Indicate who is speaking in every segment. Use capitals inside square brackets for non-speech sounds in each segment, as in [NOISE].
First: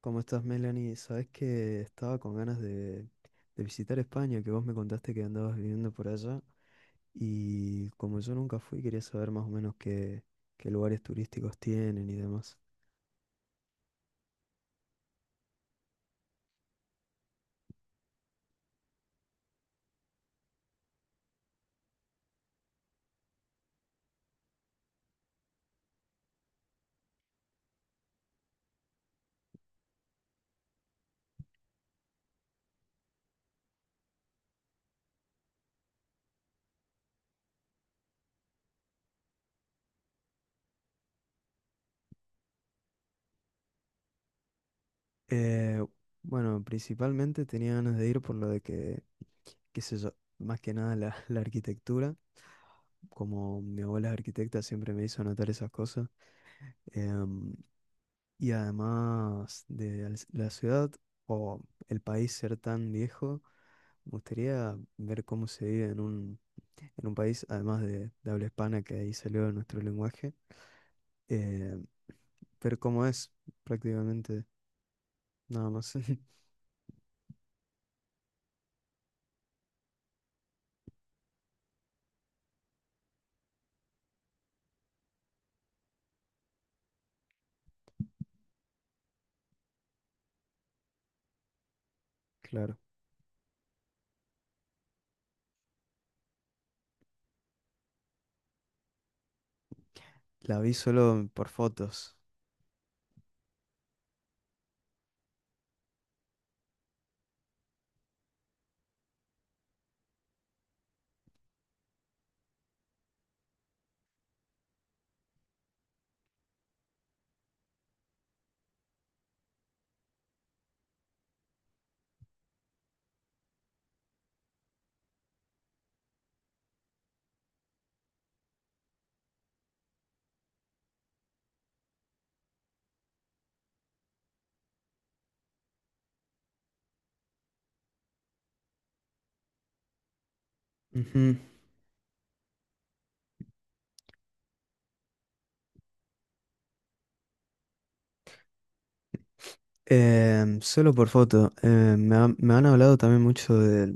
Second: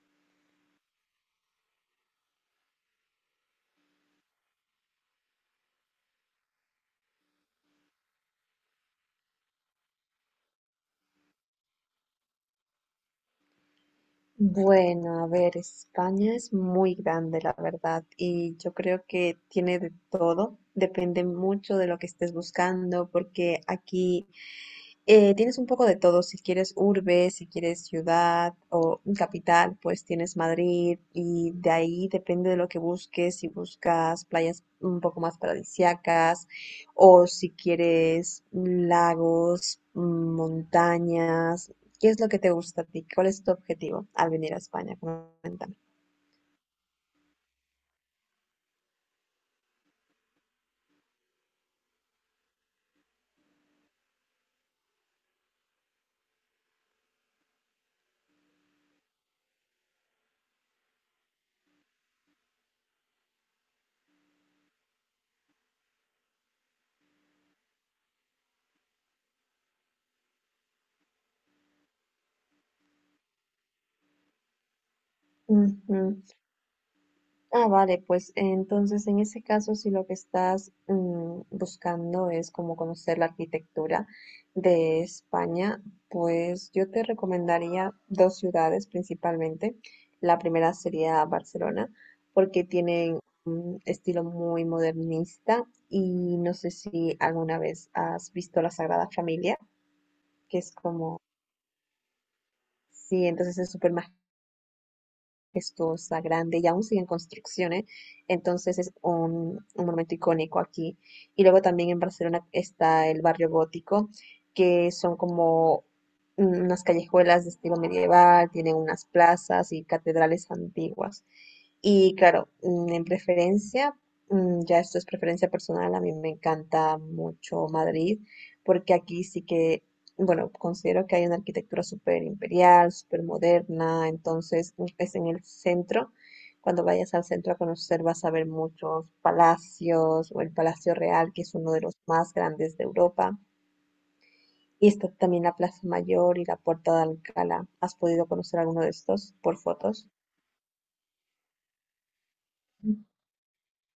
Speaker 1: ¿Cómo estás, Melanie? Sabes que estaba con ganas de visitar España, que vos me contaste que andabas viviendo por allá. Y como yo nunca fui, quería saber más o menos qué lugares turísticos tienen y demás.
Speaker 2: Bueno, a ver, España es muy grande, la verdad, y yo creo que tiene de todo. Depende mucho de lo que estés buscando, porque aquí tienes un poco de todo, si quieres urbe, si quieres ciudad o capital, pues tienes Madrid, y de ahí depende de lo que busques, si buscas playas un poco más paradisíacas o si quieres lagos, montañas. ¿Qué es lo que te gusta a ti? ¿Cuál es tu objetivo al venir a España? Coméntame.
Speaker 1: Eh, bueno, principalmente tenía ganas de ir por lo de qué sé yo, más que nada [LAUGHS] la arquitectura. Como mi abuela es arquitecta, siempre me hizo anotar esas cosas. Em, y además de la ciudad o el país ser tan viejo. Me gustaría ver cómo se vive en en un país, además de habla hispana, que ahí salió nuestro lenguaje, eh, ver cómo es prácticamente, nada más.
Speaker 2: Ujú.
Speaker 1: [LAUGHS]
Speaker 2: Ah, vale, pues entonces en ese caso, si lo que estás buscando es como conocer la arquitectura de España, pues yo te recomendaría dos ciudades principalmente. La primera sería Barcelona, porque
Speaker 1: Claro.
Speaker 2: tienen un estilo muy modernista. Y no sé si alguna vez has visto la Sagrada Familia, que
Speaker 1: La vi
Speaker 2: es como,
Speaker 1: solo por fotos.
Speaker 2: sí, entonces es súper majestuosa, grande y aún sigue en construcción, ¿eh? Entonces es un monumento icónico aquí. Y luego también en Barcelona está el barrio gótico, que son como unas callejuelas de estilo medieval, tienen unas plazas y catedrales antiguas. Y claro, en preferencia, ya esto es preferencia personal, a mí me encanta mucho Madrid, porque aquí sí que bueno, considero que hay una arquitectura súper imperial, súper moderna, entonces es en el centro. Cuando vayas al centro a conocer vas a ver muchos palacios o el Palacio Real,
Speaker 1: Ujú.
Speaker 2: que es uno de los más grandes de Europa. Y está también la Plaza Mayor y la Puerta de Alcalá. ¿Has podido conocer alguno de estos por fotos?
Speaker 1: Solo por foto. Me han hablado también mucho de,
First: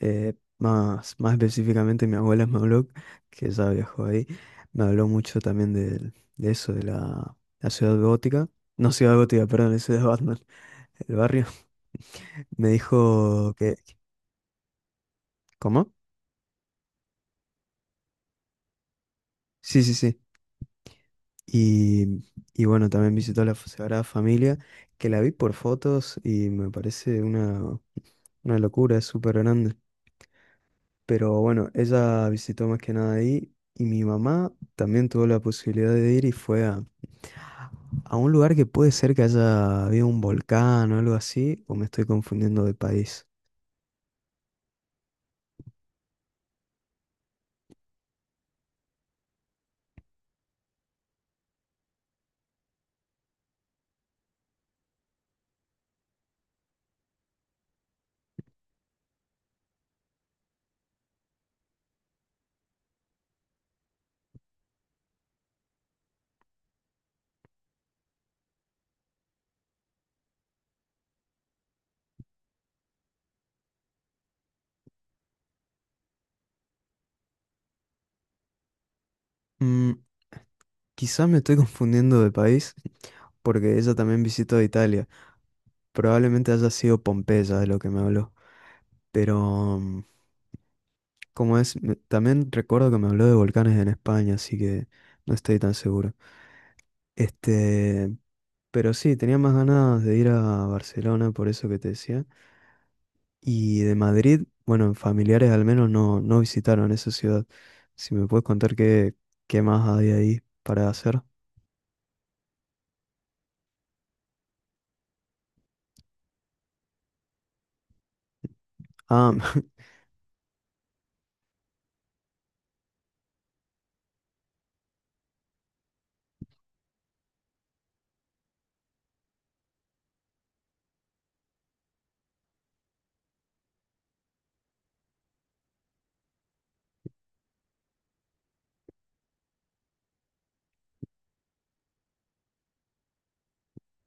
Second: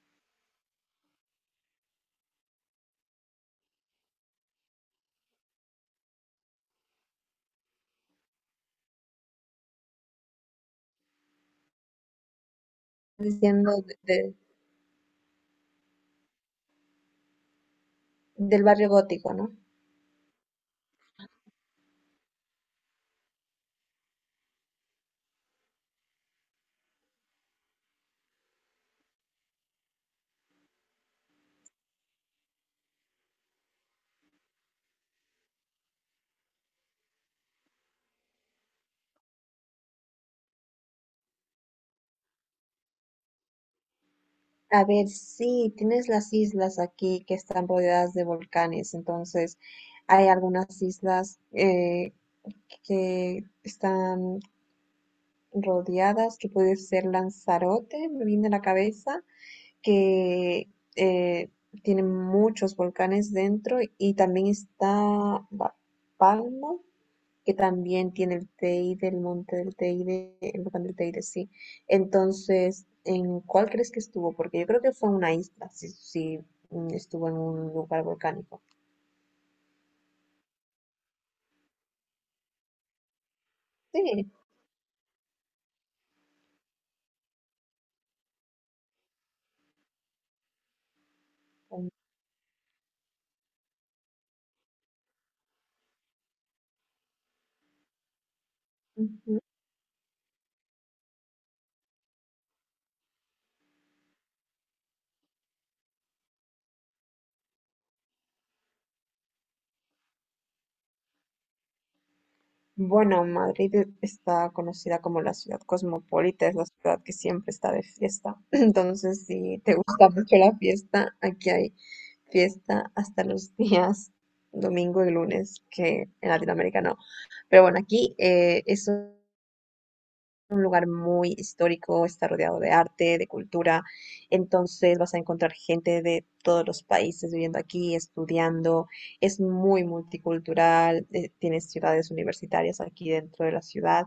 Speaker 1: eh, más, más específicamente mi abuela [LAUGHS] me habló, que ya viajó ahí, me habló mucho también eso, de la ciudad gótica. No ciudad gótica, perdón, la ciudad de Batman. El barrio, me dijo que...
Speaker 2: Diciendo
Speaker 1: ¿Cómo?
Speaker 2: del barrio gótico, ¿no?
Speaker 1: Sí, sí, sí. Y, y bueno, también visitó la Sagrada Familia, que la vi por fotos y me parece una locura, es súper grande. Pero bueno, ella visitó más que nada ahí y mi mamá también tuvo la posibilidad de ir y fue a un lugar que puede ser que haya habido un volcán o algo así, o me estoy confundiendo de país.
Speaker 2: A ver, sí, tienes las islas aquí que están rodeadas de volcanes, entonces hay algunas islas que están rodeadas, que puede ser Lanzarote, me viene a la cabeza, que eh, tiene muchos volcanes dentro, y también está La Palma, que también tiene el Teide, el monte del Teide, el volcán del Teide, sí. Entonces, ¿en cuál crees que estuvo? Porque yo creo que fue en una isla, si estuvo en un lugar volcánico.
Speaker 1: Mm, Quizá me estoy [LAUGHS] confundiendo de país porque ella
Speaker 2: Sí.
Speaker 1: también visitó Italia. Probablemente haya sido Pompeya de lo que me habló. Pero, como es, también recuerdo que me habló de volcanes en España, así que no estoy tan seguro. Este, pero sí, tenía
Speaker 2: Ujú.
Speaker 1: más ganas de ir a Barcelona, por eso que te decía. Y de Madrid, bueno, familiares al menos no, no visitaron esa ciudad. Si me puedes contar qué más hay ahí para hacer.
Speaker 2: Bueno, Madrid está conocida como la ciudad cosmopolita, es la ciudad que siempre está de fiesta. [CLEARS THROAT] [LAUGHS] Entonces,
Speaker 1: Ah, [LAUGHS]
Speaker 2: si te gusta mucho la fiesta, aquí hay fiesta hasta los días domingo y lunes, que en Latinoamérica no. Pero bueno, aquí eso un lugar muy histórico, está rodeado de arte, de cultura, entonces vas a encontrar gente de todos los países viviendo aquí, estudiando, es muy multicultural. Eh, tienes ciudades universitarias aquí dentro de la ciudad,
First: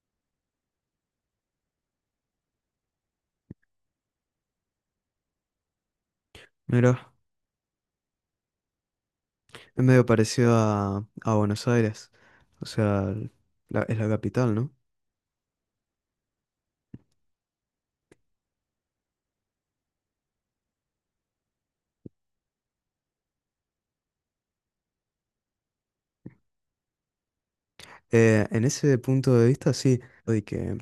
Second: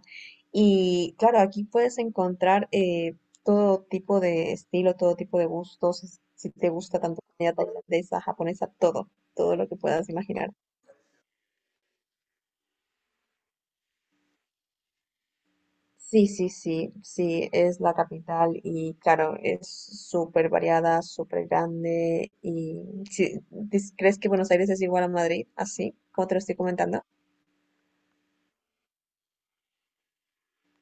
Speaker 2: y claro, aquí puedes encontrar todo tipo de estilo, todo tipo de gustos, si te gusta
Speaker 1: mira,
Speaker 2: tanto comida tailandesa, japonesa, todo, todo lo que
Speaker 1: es medio
Speaker 2: puedas imaginar.
Speaker 1: parecido a Buenos Aires. O sea, es la capital, ¿no?
Speaker 2: Sí, sí, sí, sí, es la capital, y claro, es súper variada, súper grande y sí, ¿crees que Buenos Aires es igual a Madrid? Así, como te lo estoy comentando.
Speaker 1: En ese punto de vista, sí, lo de que,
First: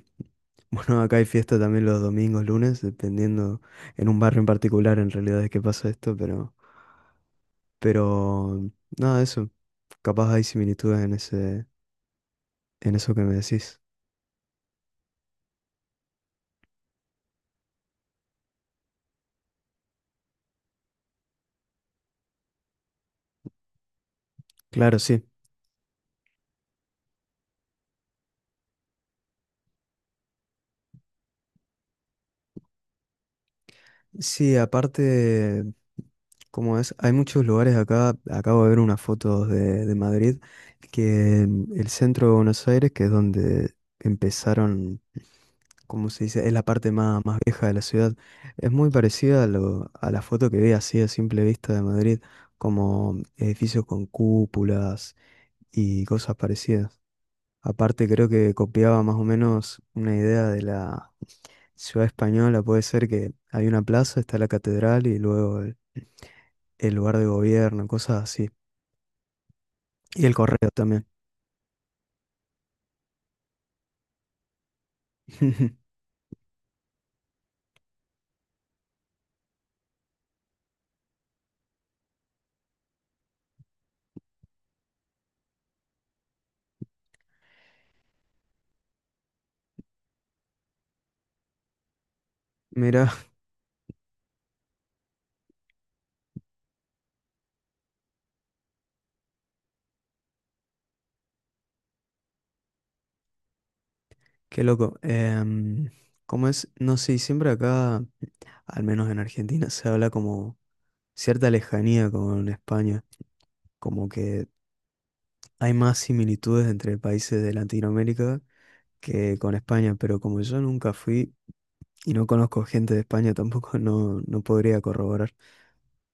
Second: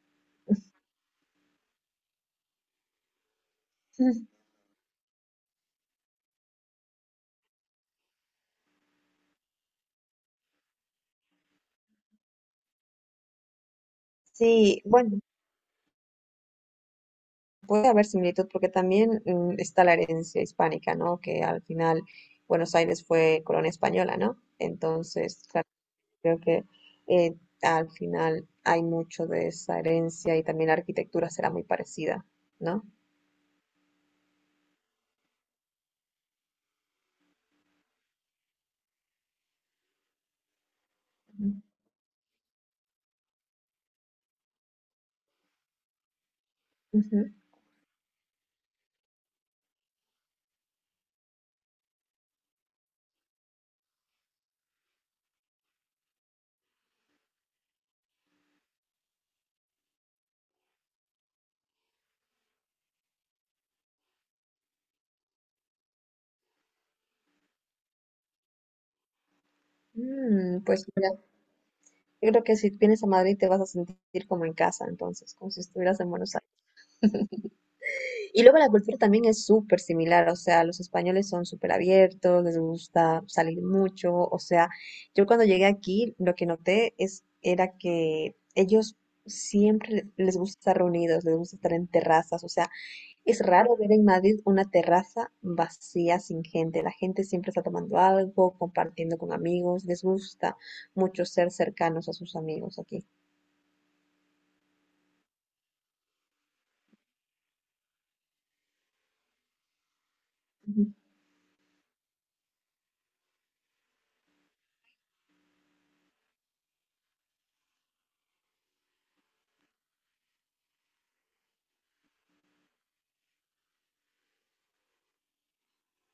Speaker 1: [LAUGHS] bueno, acá hay fiesta también los domingos, lunes, dependiendo en un
Speaker 2: [LAUGHS]
Speaker 1: barrio en particular, en realidad es que pasa esto, pero, nada, eso, capaz hay similitudes en ese, en eso que me decís.
Speaker 2: Sí, bueno, puede haber similitud porque también está la herencia hispánica, ¿no? Que al final Buenos Aires fue colonia española, ¿no?
Speaker 1: Claro, sí.
Speaker 2: Entonces, claro, creo que eh, al final hay mucho de esa herencia, y también la arquitectura será muy parecida, ¿no?
Speaker 1: Sí, aparte, como es, hay muchos lugares acá, acabo de ver unas fotos de Madrid, que el centro de Buenos Aires, que es donde empezaron, como se dice, es la parte más,
Speaker 2: Ujú.
Speaker 1: más vieja de la ciudad. Es muy parecida a la foto que ve así a simple vista de Madrid, como edificios con cúpulas y cosas parecidas. Aparte creo que copiaba más o menos una idea de la ciudad española, puede ser que hay una plaza, está la catedral y luego el lugar de gobierno, cosas así. Y el
Speaker 2: Mm,
Speaker 1: correo
Speaker 2: pues
Speaker 1: también.
Speaker 2: mira, yo creo que si vienes a Madrid te vas a sentir como en casa, entonces, como si
Speaker 1: [LAUGHS]
Speaker 2: estuvieras en Buenos Aires. Y luego la cultura también es súper similar, o sea, los españoles son súper abiertos, les gusta salir mucho, o sea, yo cuando llegué aquí lo que noté es, era que ellos siempre les gusta estar reunidos, les gusta estar en terrazas, o sea,
Speaker 1: Mira
Speaker 2: es raro ver en Madrid una terraza vacía sin gente. La gente siempre está tomando algo, compartiendo con amigos. Les gusta mucho ser cercanos a sus amigos aquí.
Speaker 1: qué loco. Em, ¿cómo es? No sé, siempre acá, al menos en Argentina, se habla como
Speaker 2: Ujú.
Speaker 1: cierta lejanía con España, como que hay más similitudes entre países de Latinoamérica que con España, pero como yo nunca fui y no conozco gente de España [LAUGHS] tampoco, no, no podría corroborar.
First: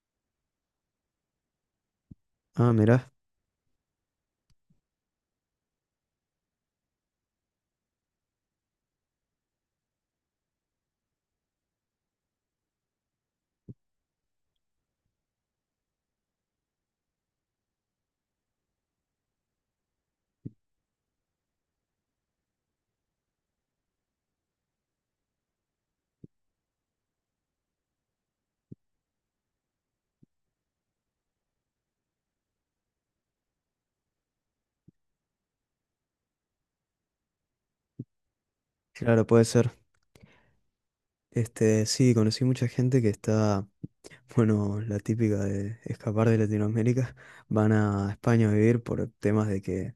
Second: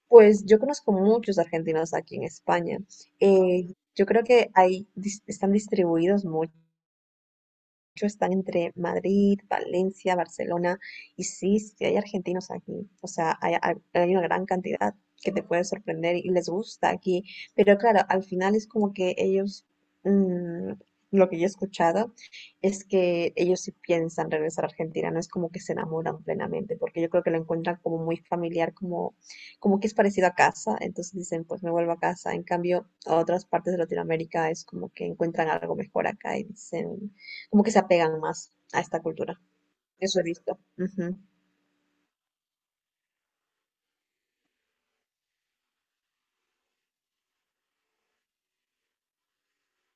Speaker 2: Pues yo conozco muchos argentinos aquí en
Speaker 1: Ah,
Speaker 2: España.
Speaker 1: mirá,
Speaker 2: Yo creo que ahí están distribuidos hecho, están entre Madrid, Valencia, Barcelona, y sí, sí hay argentinos aquí, o sea, hay una gran cantidad que te puede sorprender y les gusta aquí, pero claro, al final es como que ellos, mm, lo que yo he escuchado es que ellos sí piensan regresar a Argentina, no es como que se enamoran plenamente, porque yo creo que lo encuentran como muy familiar, como, como que es parecido a casa, entonces dicen, pues me vuelvo a casa, en cambio, a otras partes de Latinoamérica es como que encuentran algo mejor acá y dicen, como que se apegan más a esta
Speaker 1: claro,
Speaker 2: cultura.
Speaker 1: puede ser.
Speaker 2: Eso he visto. Ujú,
Speaker 1: Este, sí, conocí mucha gente que está, [LAUGHS] bueno, la típica de escapar de Latinoamérica, [LAUGHS] van a España a vivir por temas de que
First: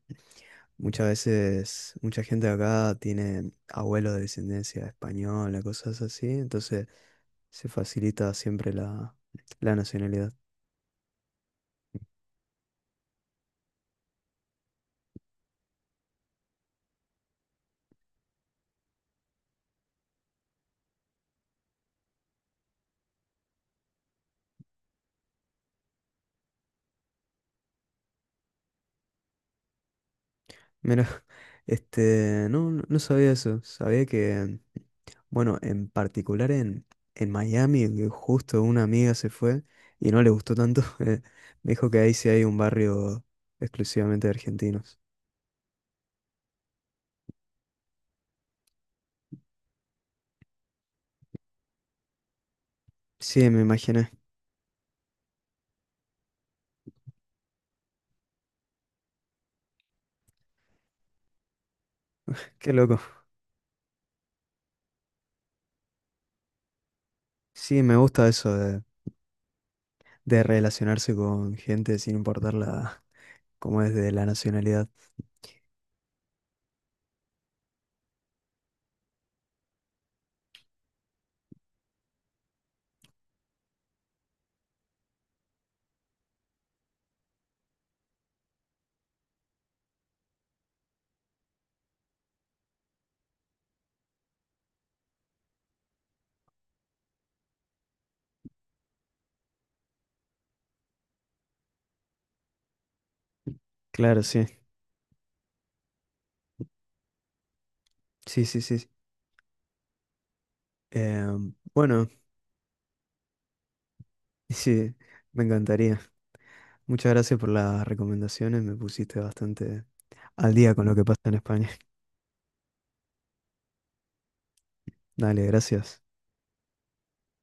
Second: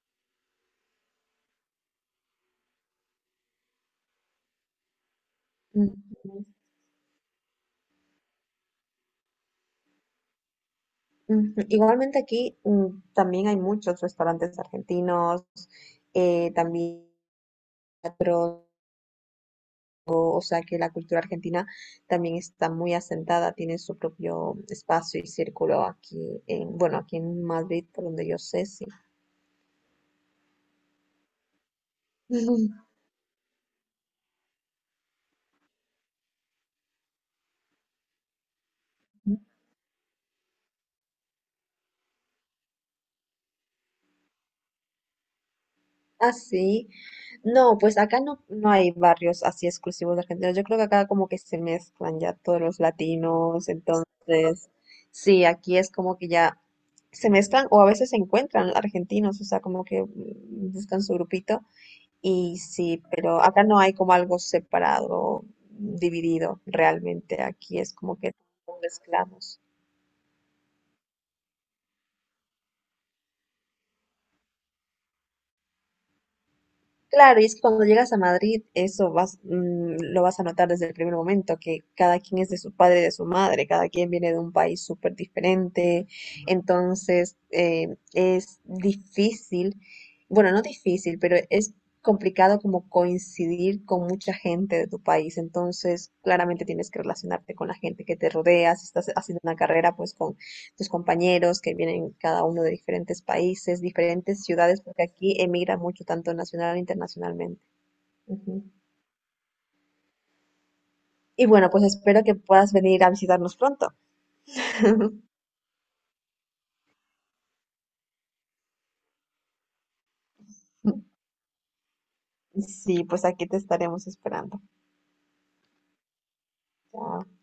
Speaker 1: muchas veces mucha gente de acá tiene abuelos de descendencia española,
Speaker 2: ujú,
Speaker 1: cosas así, entonces se facilita siempre la nacionalidad.
Speaker 2: ujú. Igualmente aquí también hay muchos restaurantes argentinos, también teatro, o sea que la cultura argentina también está muy asentada, tiene su propio espacio y círculo aquí en, bueno, aquí en Madrid, por donde yo sé, sí.
Speaker 1: Mira, [LAUGHS] este, no, no
Speaker 2: [LAUGHS]
Speaker 1: sabía eso. Sabía que, bueno, en particular en Miami, que justo una amiga se fue y no le gustó tanto. [LAUGHS] Me dijo que ahí sí hay un barrio exclusivamente de argentinos.
Speaker 2: Así, no, pues acá no, no hay barrios así exclusivos de argentinos. Yo creo que acá como que se mezclan ya todos los
Speaker 1: Sí, me
Speaker 2: latinos,
Speaker 1: imaginé.
Speaker 2: entonces, sí, aquí es como que ya se mezclan o a veces se encuentran argentinos, o sea, como que buscan su grupito y
Speaker 1: Qué loco.
Speaker 2: sí, pero acá no hay como algo separado, dividido realmente. Aquí
Speaker 1: Sí,
Speaker 2: es
Speaker 1: me
Speaker 2: como
Speaker 1: gusta
Speaker 2: que
Speaker 1: eso
Speaker 2: todos mezclamos.
Speaker 1: de relacionarse con gente sin importar la, cómo es, de la nacionalidad.
Speaker 2: Claro, y es que cuando llegas a Madrid, eso vas, lo vas a notar desde el primer momento, que cada quien es de su padre y de su madre, cada quien viene de un país súper diferente, entonces es difícil, bueno, no difícil, pero es complicado como coincidir con mucha gente de tu país, entonces claramente tienes que relacionarte con la gente que te rodea, si estás haciendo una carrera, pues con tus compañeros que vienen cada uno de diferentes países,
Speaker 1: Claro,
Speaker 2: diferentes
Speaker 1: sí.
Speaker 2: ciudades, porque aquí emigra mucho, tanto nacional e internacionalmente.
Speaker 1: Sí, sí,
Speaker 2: Ujú.
Speaker 1: sí, sí.
Speaker 2: Y
Speaker 1: Em,
Speaker 2: bueno, pues
Speaker 1: bueno,
Speaker 2: espero que puedas venir a visitarnos pronto.
Speaker 1: [LAUGHS] sí,
Speaker 2: [LAUGHS]
Speaker 1: me encantaría. Muchas gracias por las recomendaciones. Me pusiste bastante al día con lo que pasa en España.
Speaker 2: Sí, pues aquí te estaremos esperando.
Speaker 1: [LAUGHS] Dale, gracias.
Speaker 2: Chao.